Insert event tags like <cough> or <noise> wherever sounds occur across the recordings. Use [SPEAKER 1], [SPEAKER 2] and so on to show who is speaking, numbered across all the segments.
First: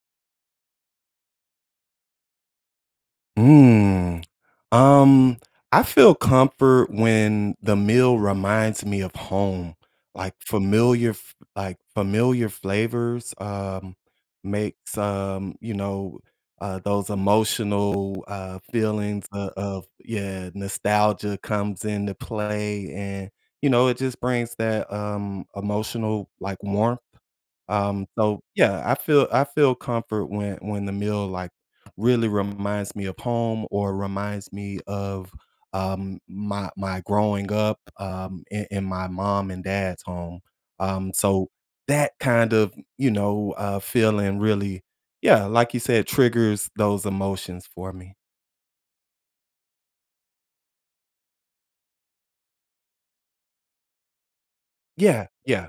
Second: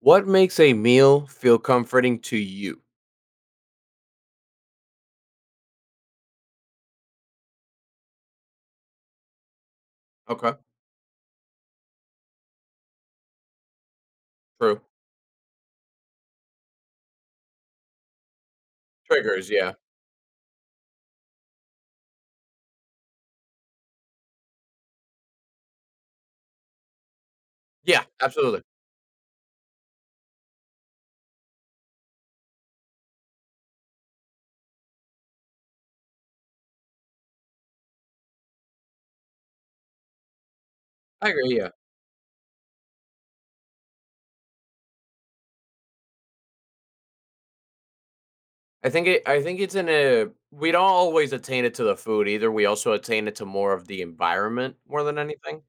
[SPEAKER 1] What makes a meal feel comforting to you?
[SPEAKER 2] Mm, um, I feel comfort when the meal reminds me of home, like
[SPEAKER 1] Okay,
[SPEAKER 2] familiar, like familiar flavors,
[SPEAKER 1] true.
[SPEAKER 2] makes, those emotional, feelings
[SPEAKER 1] Triggers,
[SPEAKER 2] of,
[SPEAKER 1] yeah.
[SPEAKER 2] of, yeah, nostalgia comes into play, and it just brings that, emotional like warmth.
[SPEAKER 1] Yeah,
[SPEAKER 2] So
[SPEAKER 1] absolutely.
[SPEAKER 2] yeah, I feel comfort when the meal like really reminds me of home or reminds me of my growing up, in my mom and dad's home. Um,
[SPEAKER 1] I agree,
[SPEAKER 2] so
[SPEAKER 1] yeah.
[SPEAKER 2] that kind of feeling really, yeah, like you said, triggers those emotions for me.
[SPEAKER 1] I think it's in a we don't always attain it to the food either, we also attain it to more of the environment more than
[SPEAKER 2] Yeah,
[SPEAKER 1] anything.
[SPEAKER 2] yeah,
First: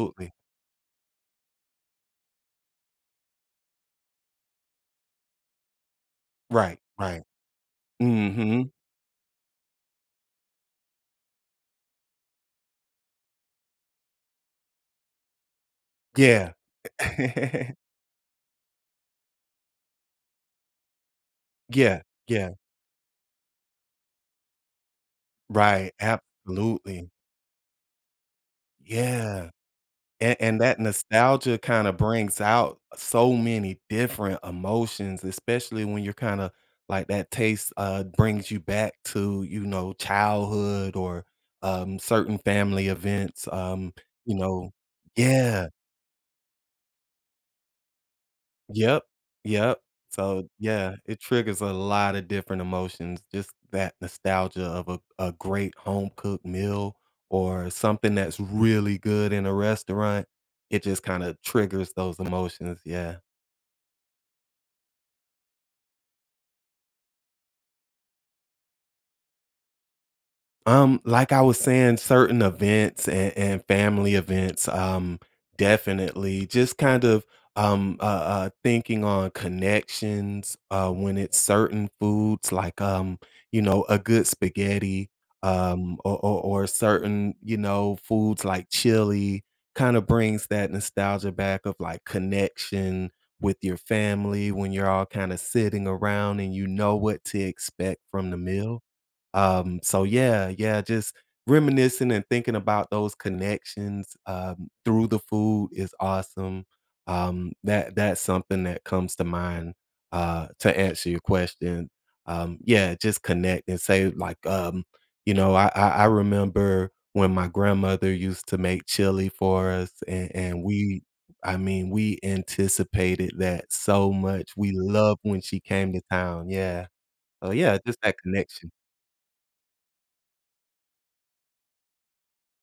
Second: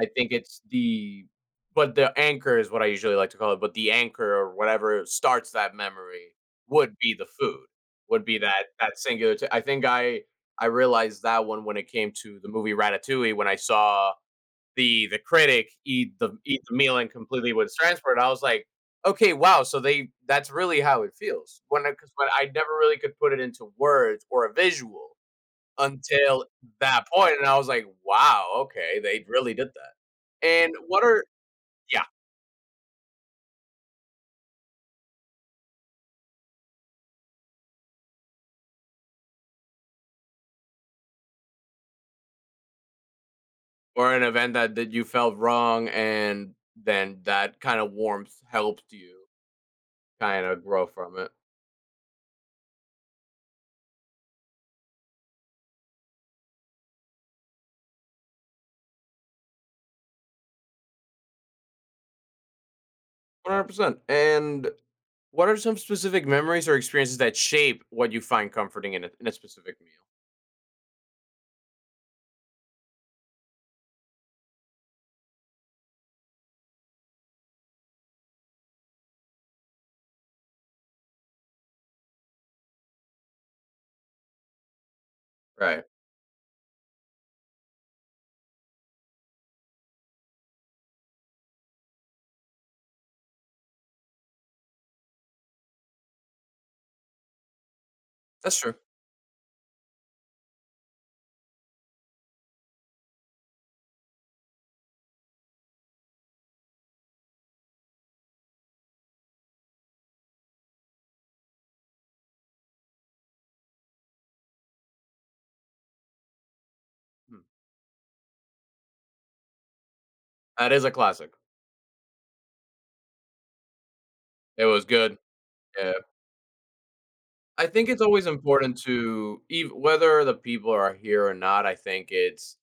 [SPEAKER 1] I think it's the but the anchor is what I usually like to call it, but the anchor or whatever starts that memory
[SPEAKER 2] Right,
[SPEAKER 1] would be
[SPEAKER 2] right.
[SPEAKER 1] the food, would be
[SPEAKER 2] Hmm.
[SPEAKER 1] that singular t I think I realized that one when it came to the movie Ratatouille when I saw the critic
[SPEAKER 2] Yeah.
[SPEAKER 1] eat the meal and completely would
[SPEAKER 2] <laughs>
[SPEAKER 1] transport. I was like, okay, wow. So they that's really how it feels when
[SPEAKER 2] Yeah,
[SPEAKER 1] because when I
[SPEAKER 2] yeah.
[SPEAKER 1] never really could put it into words or a visual
[SPEAKER 2] Right.
[SPEAKER 1] until that
[SPEAKER 2] Absolutely.
[SPEAKER 1] point, and I was like, wow, okay, they
[SPEAKER 2] Yeah.
[SPEAKER 1] really did
[SPEAKER 2] And
[SPEAKER 1] that.
[SPEAKER 2] and
[SPEAKER 1] And
[SPEAKER 2] that
[SPEAKER 1] what are
[SPEAKER 2] nostalgia kinda
[SPEAKER 1] yeah
[SPEAKER 2] brings out so many different emotions, especially when you're kinda like that taste, brings you back to, you know, childhood or, certain family events,
[SPEAKER 1] or an
[SPEAKER 2] you
[SPEAKER 1] event
[SPEAKER 2] know
[SPEAKER 1] that you felt
[SPEAKER 2] yeah.
[SPEAKER 1] wrong and then that kind of warmth helped
[SPEAKER 2] Yep,
[SPEAKER 1] you
[SPEAKER 2] yep.
[SPEAKER 1] kind
[SPEAKER 2] So,
[SPEAKER 1] of grow
[SPEAKER 2] yeah,
[SPEAKER 1] from
[SPEAKER 2] it
[SPEAKER 1] it.
[SPEAKER 2] triggers a lot of different emotions, just that nostalgia of a great home-cooked meal or something that's really good in a restaurant. It just kinda triggers those emotions, yeah.
[SPEAKER 1] 100%. And what are some specific memories or experiences that shape what you find comforting in a specific meal?
[SPEAKER 2] Like I was saying, certain events and family events, definitely just kind of thinking on connections when it's certain foods like you know a good spaghetti,
[SPEAKER 1] Right.
[SPEAKER 2] or certain, you know, foods like chili kind of brings that nostalgia back of like connection with your family when you're all kind of sitting around and you know what to expect from the
[SPEAKER 1] That's true.
[SPEAKER 2] meal. So yeah, yeah, just reminiscing and thinking about those connections, through the food is awesome. That that's something that comes to mind, to answer your question. Yeah, just connect and say like, you know, I remember when
[SPEAKER 1] Hmm.
[SPEAKER 2] my grandmother used to make chili for us and
[SPEAKER 1] That is a
[SPEAKER 2] we,
[SPEAKER 1] classic.
[SPEAKER 2] I mean, we anticipated that so much.
[SPEAKER 1] It
[SPEAKER 2] We
[SPEAKER 1] was good.
[SPEAKER 2] loved when she came
[SPEAKER 1] Yeah.
[SPEAKER 2] to town. Yeah. So
[SPEAKER 1] I
[SPEAKER 2] yeah,
[SPEAKER 1] think
[SPEAKER 2] just
[SPEAKER 1] it's
[SPEAKER 2] that
[SPEAKER 1] always
[SPEAKER 2] connection.
[SPEAKER 1] important to even whether the people are here or not, I think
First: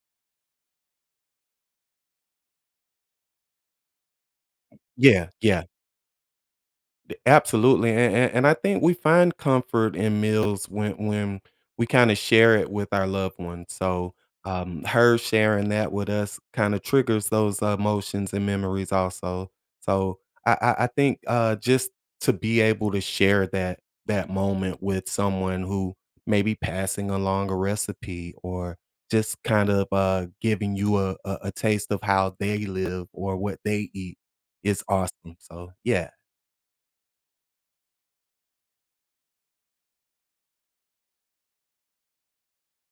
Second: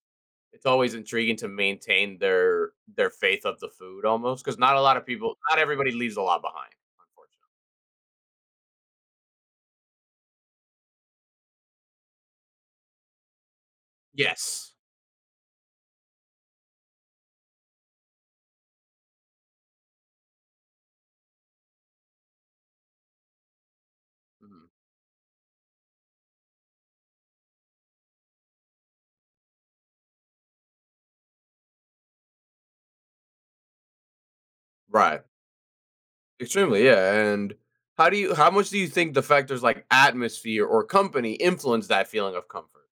[SPEAKER 1] it's always intriguing to maintain their faith of the food almost cuz not a lot of
[SPEAKER 2] Yeah,
[SPEAKER 1] people not
[SPEAKER 2] yeah,
[SPEAKER 1] everybody leaves a lot behind,
[SPEAKER 2] d
[SPEAKER 1] unfortunately.
[SPEAKER 2] absolutely, and I think we find comfort in meals when we kinda share it with our loved ones, so,
[SPEAKER 1] Yes.
[SPEAKER 2] her sharing that with us kinda triggers those emotions and memories also, so I think, just to be able to share that
[SPEAKER 1] Mhm.
[SPEAKER 2] moment with someone who may be passing along a recipe or just kind of, giving you a taste of how they live or what they eat is
[SPEAKER 1] Right.
[SPEAKER 2] awesome, so yeah.
[SPEAKER 1] Extremely, yeah, and how much do you think the factors like atmosphere or company influence that feeling of comfort?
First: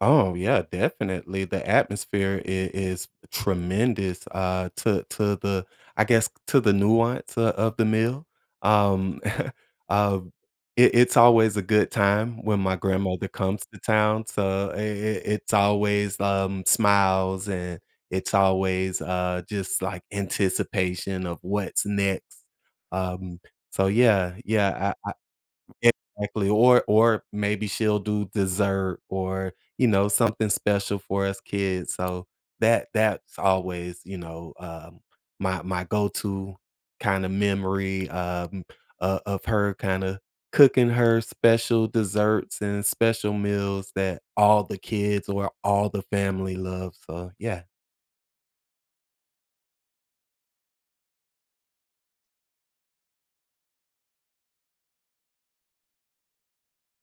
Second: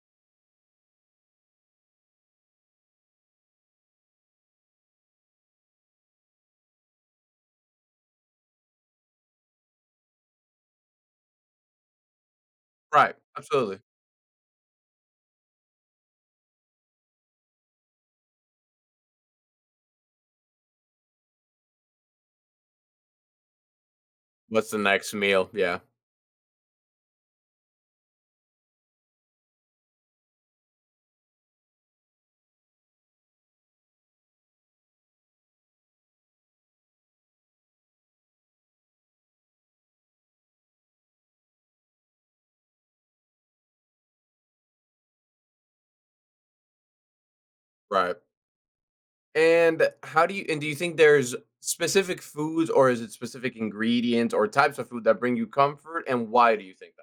[SPEAKER 2] Oh yeah, definitely. Is tremendous to the, I guess to the nuance of the meal. Um <laughs> uh it, it's always a good time when my
[SPEAKER 1] Right,
[SPEAKER 2] grandmother comes
[SPEAKER 1] absolutely.
[SPEAKER 2] to town. So I it's always smiles and it's always just like anticipation of what's next. Um so yeah,
[SPEAKER 1] What's the
[SPEAKER 2] yeah,
[SPEAKER 1] next meal? Yeah,
[SPEAKER 2] exactly, or maybe she'll do dessert or, you know, something special for us kids, so that's always, you know, my go-to kinda memory, o of her kinda cooking her special desserts and special meals that all the kids or all the family love, so yeah.
[SPEAKER 1] right. And do you think there's specific foods or is it specific ingredients or types of food that bring you comfort and why do you think that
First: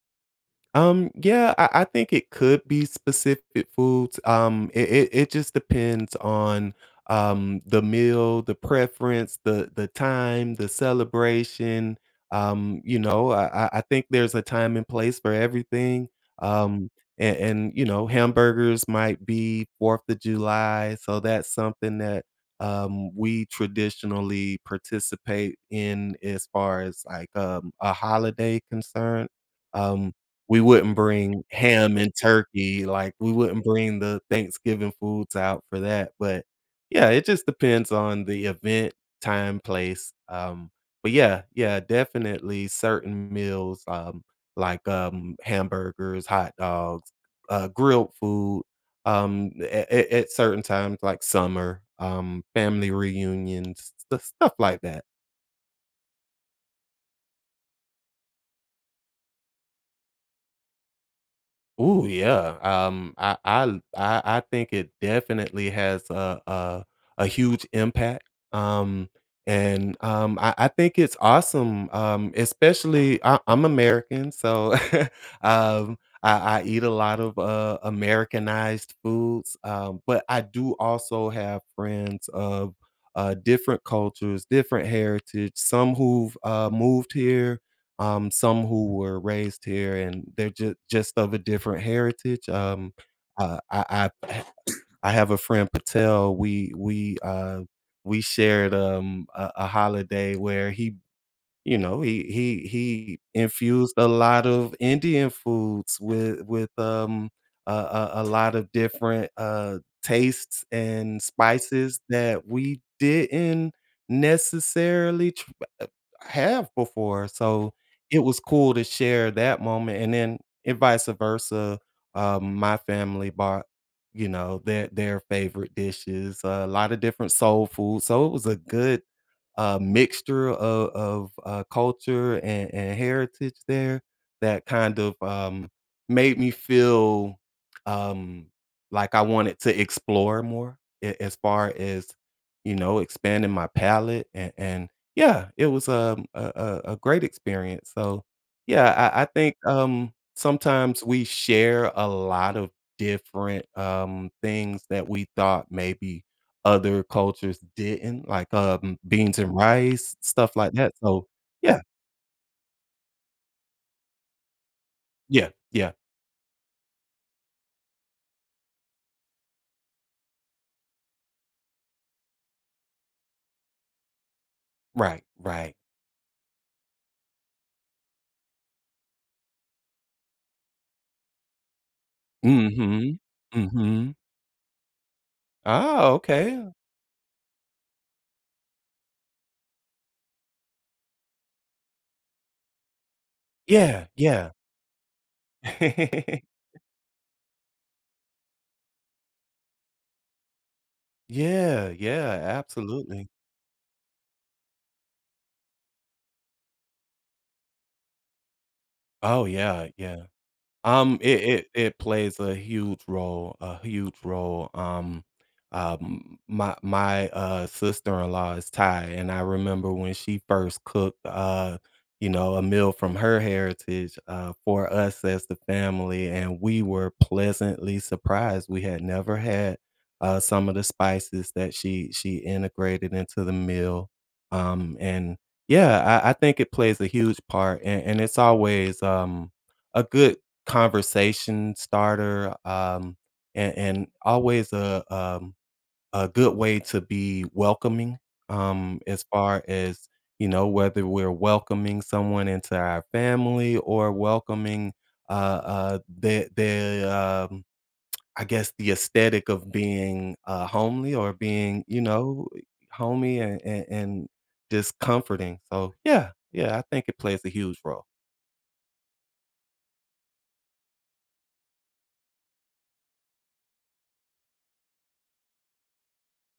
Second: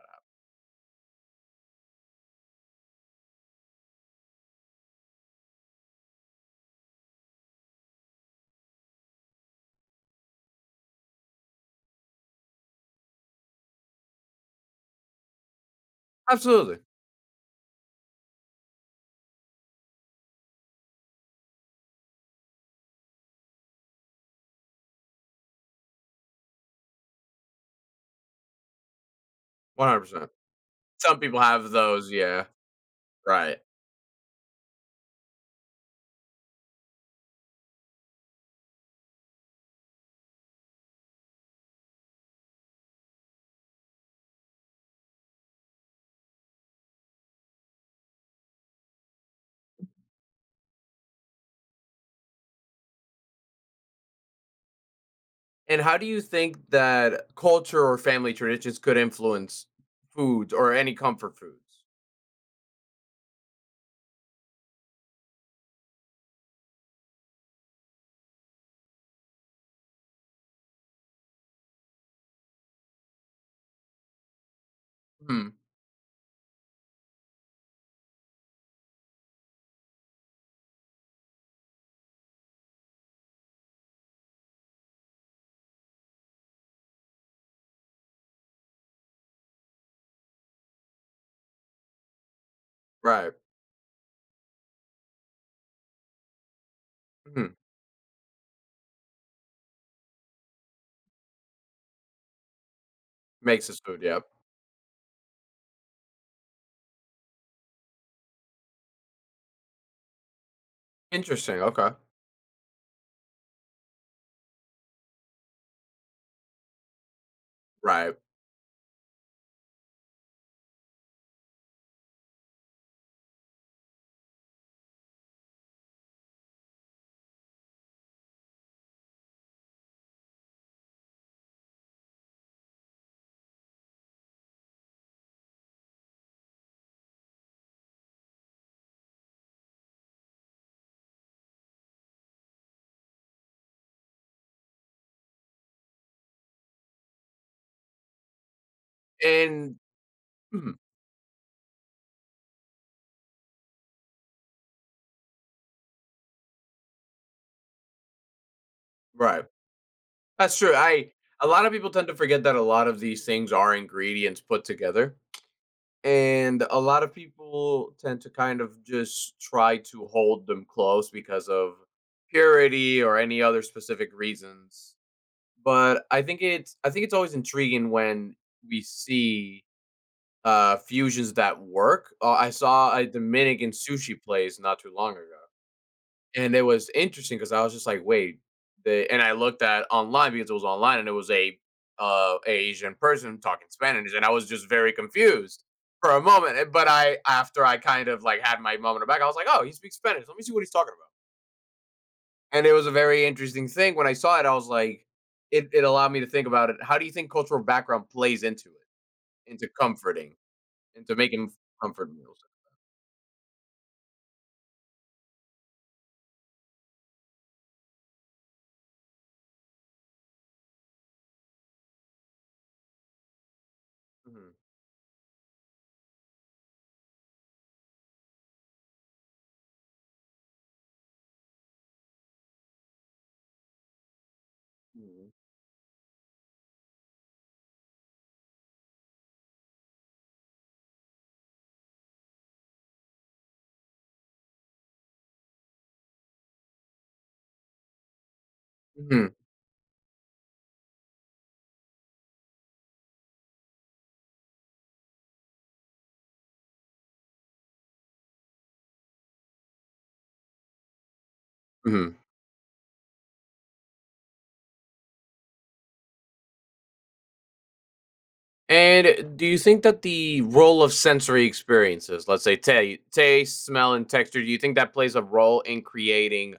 [SPEAKER 2] Yeah, I think it could be specific foods. It just depends on the meal, the preference, the time, the celebration. You know, I think there's a time and place for everything.
[SPEAKER 1] happens? Absolutely.
[SPEAKER 2] Um, and you know, hamburgers might be Fourth of July, so that's something that we traditionally participate in as far as like a holiday concern. Um,
[SPEAKER 1] 100%.
[SPEAKER 2] we wouldn't
[SPEAKER 1] Some people
[SPEAKER 2] bring
[SPEAKER 1] have
[SPEAKER 2] ham
[SPEAKER 1] those,
[SPEAKER 2] and
[SPEAKER 1] yeah.
[SPEAKER 2] turkey, like, we
[SPEAKER 1] Right.
[SPEAKER 2] wouldn't bring the Thanksgiving foods out for that, but yeah, it just depends on the event, time, place, but yeah, yeah, definitely certain meals, hamburgers, hot dogs, grilled food, at certain times, like summer, family reunions, st stuff like that.
[SPEAKER 1] And how do you think that culture or family traditions could influence foods or any comfort foods?
[SPEAKER 2] Oh yeah. I think it definitely has a huge impact, um, and I I think it's awesome, especially I'm American, so, <laughs>
[SPEAKER 1] Hmm.
[SPEAKER 2] um, I I eat a lot of, Americanized foods, but I do also have friends of, different cultures, different heritage, some who've, moved here, some who were raised here and they're just of a different heritage.
[SPEAKER 1] Right.
[SPEAKER 2] Uh, I, I I have a friend Patel.
[SPEAKER 1] Mhm.
[SPEAKER 2] We shared a holiday where he you know, he
[SPEAKER 1] Makes his
[SPEAKER 2] infused
[SPEAKER 1] food,
[SPEAKER 2] a
[SPEAKER 1] yep.
[SPEAKER 2] lot of Indian foods with a lot of different, tastes and
[SPEAKER 1] Interesting, okay.
[SPEAKER 2] spices that we didn't necessarily tr uh, have before, so
[SPEAKER 1] Right,
[SPEAKER 2] it was cool to share that moment, and then and vice versa, my family bought, you know, their favorite dishes, a lot of different soul food, so it was a good mixture of, of culture and heritage there that kind of made me feel um, like I wanted to explore more as far as you know expanding my palette and yeah, it was a great experience. So yeah, I think
[SPEAKER 1] and mhm,
[SPEAKER 2] sometimes we share a lot of different things that we thought maybe other cultures didn't, like, beans
[SPEAKER 1] right.
[SPEAKER 2] and rice, stuff
[SPEAKER 1] That's
[SPEAKER 2] like
[SPEAKER 1] true,
[SPEAKER 2] that,
[SPEAKER 1] I
[SPEAKER 2] so
[SPEAKER 1] A lot of
[SPEAKER 2] yeah,
[SPEAKER 1] people tend to forget that a lot of these things are ingredients put together,
[SPEAKER 2] yeah, yeah,
[SPEAKER 1] and a lot of people tend to kind of just try to hold them close because of purity or any other specific reasons.
[SPEAKER 2] right, right.
[SPEAKER 1] But I think it's always intriguing when we see, fusions that work. I saw a
[SPEAKER 2] Mhm,
[SPEAKER 1] Dominican
[SPEAKER 2] mhm.
[SPEAKER 1] sushi place not too long ago.
[SPEAKER 2] Oh,
[SPEAKER 1] And it
[SPEAKER 2] okay.
[SPEAKER 1] was interesting because I was just like, wait, they, and I looked at online because it was online and it was a a Asian person talking
[SPEAKER 2] Yeah,
[SPEAKER 1] Spanish, and I was
[SPEAKER 2] yeah.
[SPEAKER 1] just very confused for a
[SPEAKER 2] <laughs>
[SPEAKER 1] moment. And- But I after I kind of like had my moment back, I was like, oh, he speaks Spanish. Let me see what he's talking about.
[SPEAKER 2] Yeah, yeah,
[SPEAKER 1] And it was a very
[SPEAKER 2] absolutely.
[SPEAKER 1] interesting thing. When I saw it, I was like, it allowed me to think about it. How do you think cultural background plays into
[SPEAKER 2] Oh,
[SPEAKER 1] it, into
[SPEAKER 2] yeah, yeah.
[SPEAKER 1] comforting? And to make
[SPEAKER 2] It
[SPEAKER 1] him
[SPEAKER 2] it it
[SPEAKER 1] comfort meals.
[SPEAKER 2] plays a huge role, a huge role. My sister-in-law is Thai, and I remember when she first cooked you know, a meal from her heritage
[SPEAKER 1] Mhm,
[SPEAKER 2] for us as the family, and we were pleasantly surprised. We had never had some of the spices that she integrated into the meal.
[SPEAKER 1] mhm.
[SPEAKER 2] And Yeah, I think it plays a huge part, and it's always a good conversation starter, and always a good way to be welcoming, as
[SPEAKER 1] Mhm,
[SPEAKER 2] far as, you know, whether we're welcoming someone into our family or welcoming, uh, the, I guess the aesthetic of being, homely or being, you
[SPEAKER 1] mhm.
[SPEAKER 2] know, homey and just comforting. So, yeah, yeah, I think it plays a huge role.
[SPEAKER 1] And do you think that the role of sensory experiences, let's say ta taste, smell, and texture, do you think that plays a role in creating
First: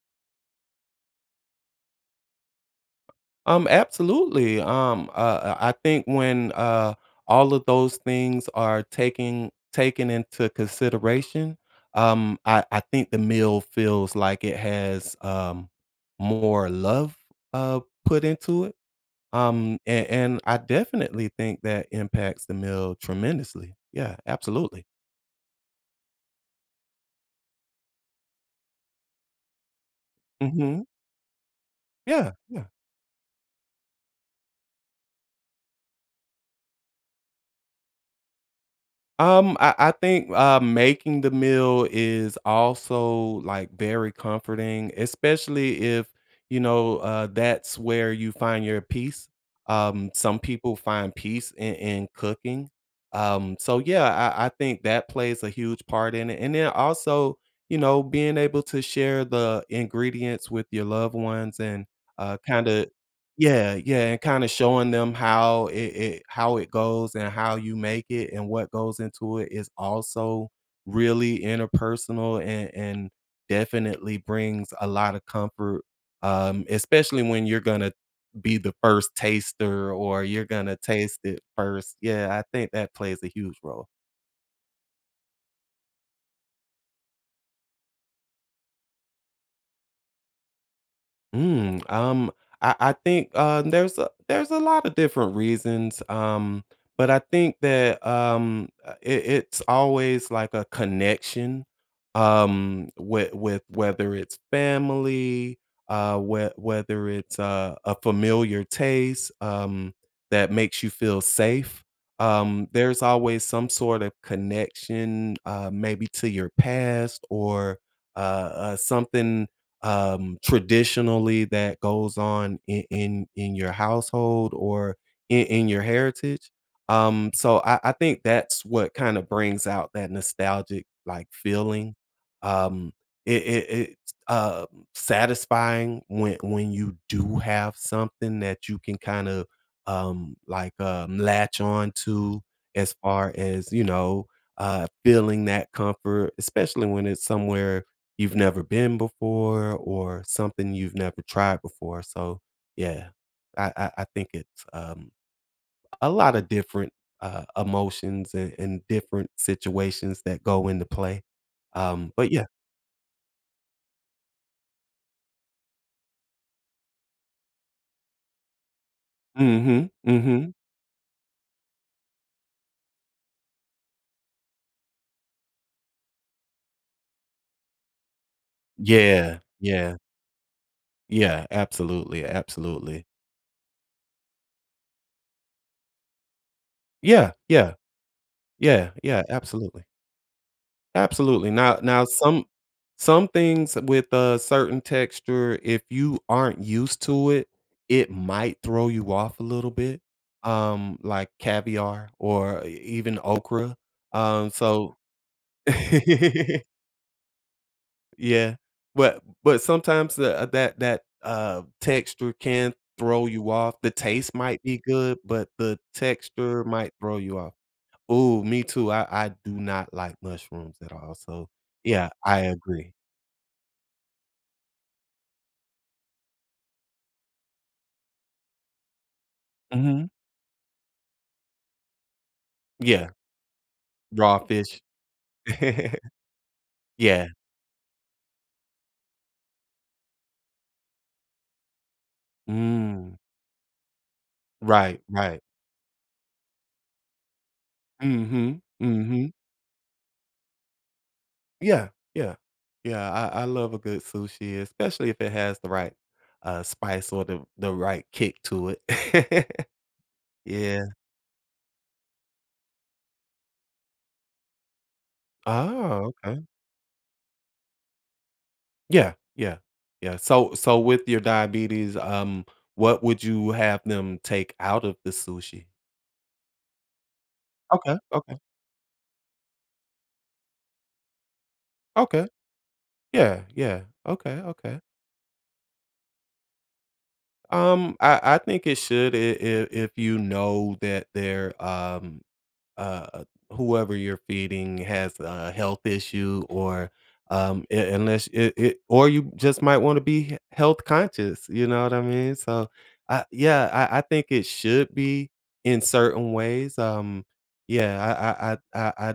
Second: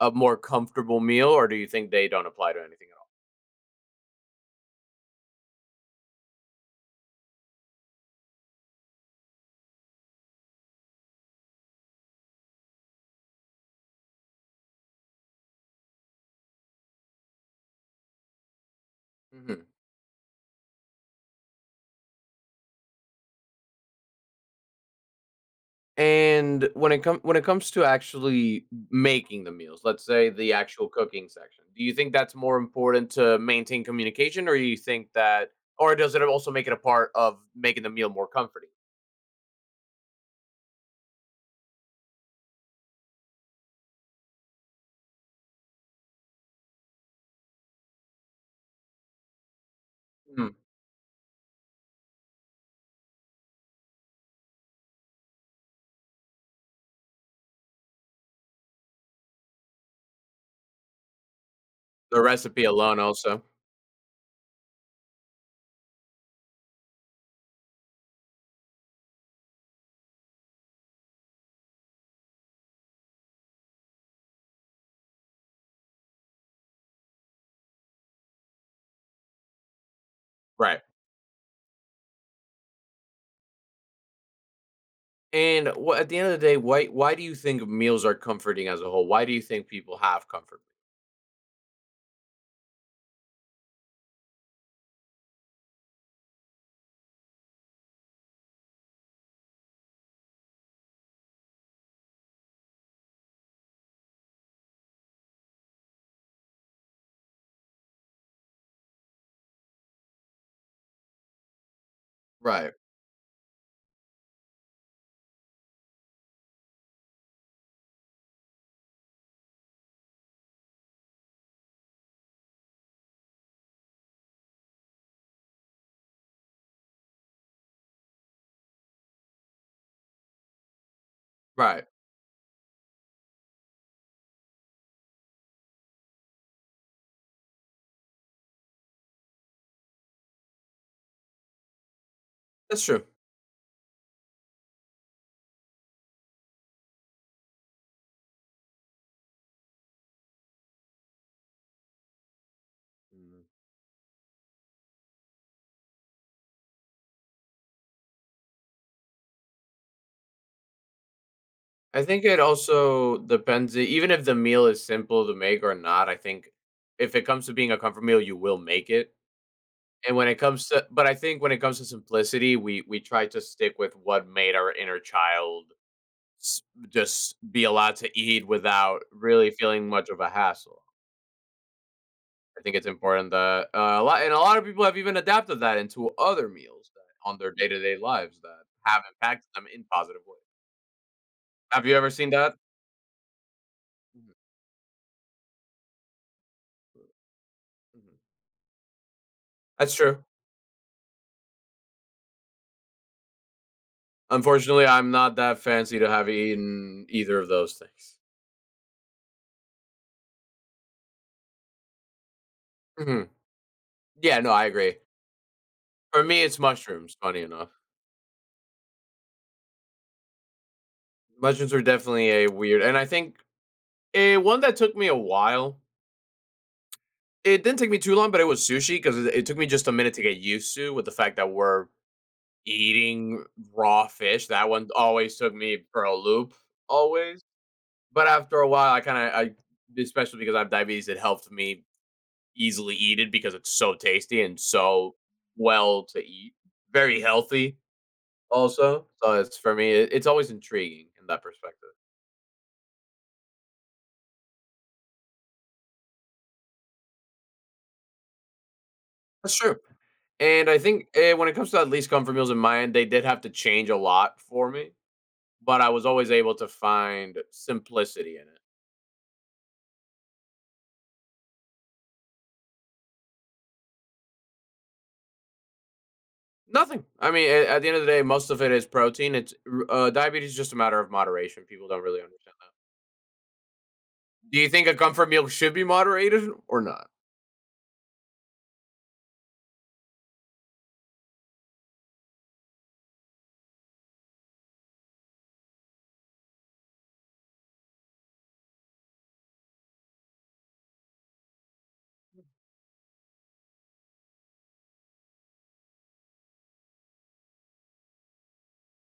[SPEAKER 1] a more comfortable meal, or do you think they don't apply to anything at
[SPEAKER 2] Absolutely. I think when all of those things are taken into consideration, I think the meal feels like it has more love put into it.
[SPEAKER 1] all? Mhm.
[SPEAKER 2] And I definitely think that impacts the meal tremendously. Yeah, absolutely.
[SPEAKER 1] And when it comes to actually making the meals, let's say the
[SPEAKER 2] Hmm.
[SPEAKER 1] actual cooking section, do you think that's
[SPEAKER 2] Yeah,
[SPEAKER 1] more
[SPEAKER 2] yeah.
[SPEAKER 1] important to maintain communication, or you think or does it also make it a part of making the meal more comforting?
[SPEAKER 2] I think, making the meal is also, like, very comforting, especially if, you know, that's where you find your peace. Some
[SPEAKER 1] Hmm.
[SPEAKER 2] people find peace in cooking. So, yeah, I think that plays a huge part in it, and then also, you know, being able to share the ingredients with your loved ones and,
[SPEAKER 1] The recipe
[SPEAKER 2] kinda
[SPEAKER 1] alone, also,
[SPEAKER 2] yeah, yeah, and kinda showing them how it how it goes and how you make it and what goes into it is also really interpersonal and definitely brings a lot of comfort, especially when you're gonna be the first taster or you're gonna
[SPEAKER 1] right?
[SPEAKER 2] taste it first. Yeah, I think that plays a huge role.
[SPEAKER 1] And at the end of the day, why do you think meals are comforting as a whole? Why do you think people have comfort?
[SPEAKER 2] Mm, I I think, there's a lot of different reasons, but I think that, it it's always like a connection, with whether it's family, whether it's, a familiar taste, that makes you feel safe.
[SPEAKER 1] Right,
[SPEAKER 2] There's always some sort of connection, maybe to your past or, something traditionally that goes on in, in your household or in your heritage. So I think that's what kind of brings out that nostalgic like
[SPEAKER 1] right.
[SPEAKER 2] feeling. Um, it's satisfying when you do have something that you can kind of latch on to
[SPEAKER 1] That's
[SPEAKER 2] as
[SPEAKER 1] true.
[SPEAKER 2] far as you know feeling that comfort, especially when it's somewhere you've never been before or something you've never tried before. So yeah, I think it's a lot of different emotions and different situations that go into play.
[SPEAKER 1] I
[SPEAKER 2] Um,
[SPEAKER 1] think
[SPEAKER 2] but
[SPEAKER 1] it
[SPEAKER 2] yeah,
[SPEAKER 1] also depends, even if the meal is simple to make or not, I think if it comes to being a comfort meal, you will make it.
[SPEAKER 2] hmm,
[SPEAKER 1] And when it
[SPEAKER 2] hmm,
[SPEAKER 1] comes to but I think when it comes to simplicity, we try to stick with what made our inner child s- just be allowed to eat without
[SPEAKER 2] yeah,
[SPEAKER 1] really feeling
[SPEAKER 2] yeah,
[SPEAKER 1] much of a hassle.
[SPEAKER 2] yeah, absolutely,
[SPEAKER 1] I think it's
[SPEAKER 2] absolutely,
[SPEAKER 1] important that a lot of people have even adapted that into other meals that,
[SPEAKER 2] yeah,
[SPEAKER 1] on their
[SPEAKER 2] yeah,
[SPEAKER 1] day-to-day lives that
[SPEAKER 2] yeah,
[SPEAKER 1] have
[SPEAKER 2] yeah,
[SPEAKER 1] impacted them in
[SPEAKER 2] absolutely.
[SPEAKER 1] positive ways.
[SPEAKER 2] Absolutely. Now
[SPEAKER 1] Have you
[SPEAKER 2] now
[SPEAKER 1] ever seen that?
[SPEAKER 2] some things with
[SPEAKER 1] Mhm,
[SPEAKER 2] a certain texture, if you aren't used to it, it
[SPEAKER 1] mhm.
[SPEAKER 2] might throw you off a little
[SPEAKER 1] That's
[SPEAKER 2] bit,
[SPEAKER 1] true.
[SPEAKER 2] like caviar or e even okra,
[SPEAKER 1] Unfortunately,
[SPEAKER 2] so.
[SPEAKER 1] I'm not that
[SPEAKER 2] <laughs>
[SPEAKER 1] fancy to have eaten either of those things.
[SPEAKER 2] Yeah, but sometimes the that texture can throw
[SPEAKER 1] Mhm.
[SPEAKER 2] you off. The taste
[SPEAKER 1] Yeah, no,
[SPEAKER 2] might
[SPEAKER 1] I
[SPEAKER 2] be
[SPEAKER 1] agree.
[SPEAKER 2] good, but the
[SPEAKER 1] For me, it's
[SPEAKER 2] texture might
[SPEAKER 1] mushrooms,
[SPEAKER 2] throw you
[SPEAKER 1] funny
[SPEAKER 2] off.
[SPEAKER 1] enough.
[SPEAKER 2] Ooh, me too. I do not like mushrooms at all, so
[SPEAKER 1] Mushrooms were
[SPEAKER 2] yeah,
[SPEAKER 1] definitely
[SPEAKER 2] I
[SPEAKER 1] a weird
[SPEAKER 2] agree.
[SPEAKER 1] and I think a one that took me a while it didn't take me too long, but it was sushi because it took me just a
[SPEAKER 2] Mhm.
[SPEAKER 1] minute to get used to with the fact that we're
[SPEAKER 2] Yeah,
[SPEAKER 1] eating raw
[SPEAKER 2] raw
[SPEAKER 1] fish. That
[SPEAKER 2] fish.
[SPEAKER 1] one always took me for
[SPEAKER 2] <laughs>
[SPEAKER 1] a loop,
[SPEAKER 2] Yeah.
[SPEAKER 1] always. But after a while, I especially because I have diabetes, it helped me easily
[SPEAKER 2] Mm.
[SPEAKER 1] eaten because it's so tasty and
[SPEAKER 2] Right,
[SPEAKER 1] so
[SPEAKER 2] right.
[SPEAKER 1] well to eat. Very healthy
[SPEAKER 2] Mhm,
[SPEAKER 1] also, so
[SPEAKER 2] mhm.
[SPEAKER 1] it's for me, it's always intriguing in that perspective.
[SPEAKER 2] Yeah, yeah. Yeah, I love a good sushi, especially if it has the right, spice or the right kick to it.
[SPEAKER 1] That's
[SPEAKER 2] <laughs>
[SPEAKER 1] true, and I
[SPEAKER 2] Yeah.
[SPEAKER 1] think, when it comes to at least comfort meals in my end, they did have to change a lot for me, but I was
[SPEAKER 2] Oh,
[SPEAKER 1] always
[SPEAKER 2] okay.
[SPEAKER 1] able to find simplicity in it.
[SPEAKER 2] Yeah, yeah, yeah. So with your diabetes, what would you have them take out of the sushi?
[SPEAKER 1] Nothing. I mean, a at the end
[SPEAKER 2] Okay,
[SPEAKER 1] of the day,
[SPEAKER 2] okay.
[SPEAKER 1] most of it is protein. It's r Diabetes is just a matter of moderation. People don't really
[SPEAKER 2] Okay.
[SPEAKER 1] understand that.
[SPEAKER 2] Yeah, yeah. Okay,
[SPEAKER 1] Do you
[SPEAKER 2] okay.
[SPEAKER 1] think a comfort meal should be moderated or not?
[SPEAKER 2] I I think it should, I if you know that they're, uh, whoever you're feeding has a health issue or, u unless it or you just might wanna be health conscious, you know what I mean? So, I yeah, I think it should be in certain ways, yeah, I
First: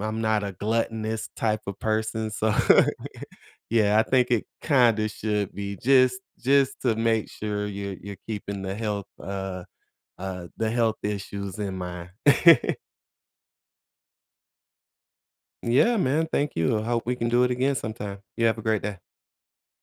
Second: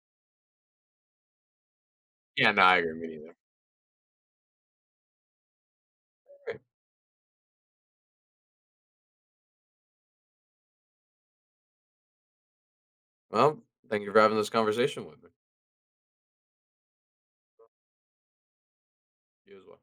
[SPEAKER 2] I'm not a gluttonous type of person,
[SPEAKER 1] Yeah,
[SPEAKER 2] so
[SPEAKER 1] no, I agree, me
[SPEAKER 2] <laughs>
[SPEAKER 1] neither.
[SPEAKER 2] yeah, I think it kinda should be just to make sure you're keeping the health issues in mind. <laughs>
[SPEAKER 1] Well, thank you for having this conversation with me.
[SPEAKER 2] Yeah, man, thank you. I hope we can do it again sometime. You have a great day.
[SPEAKER 1] You as well.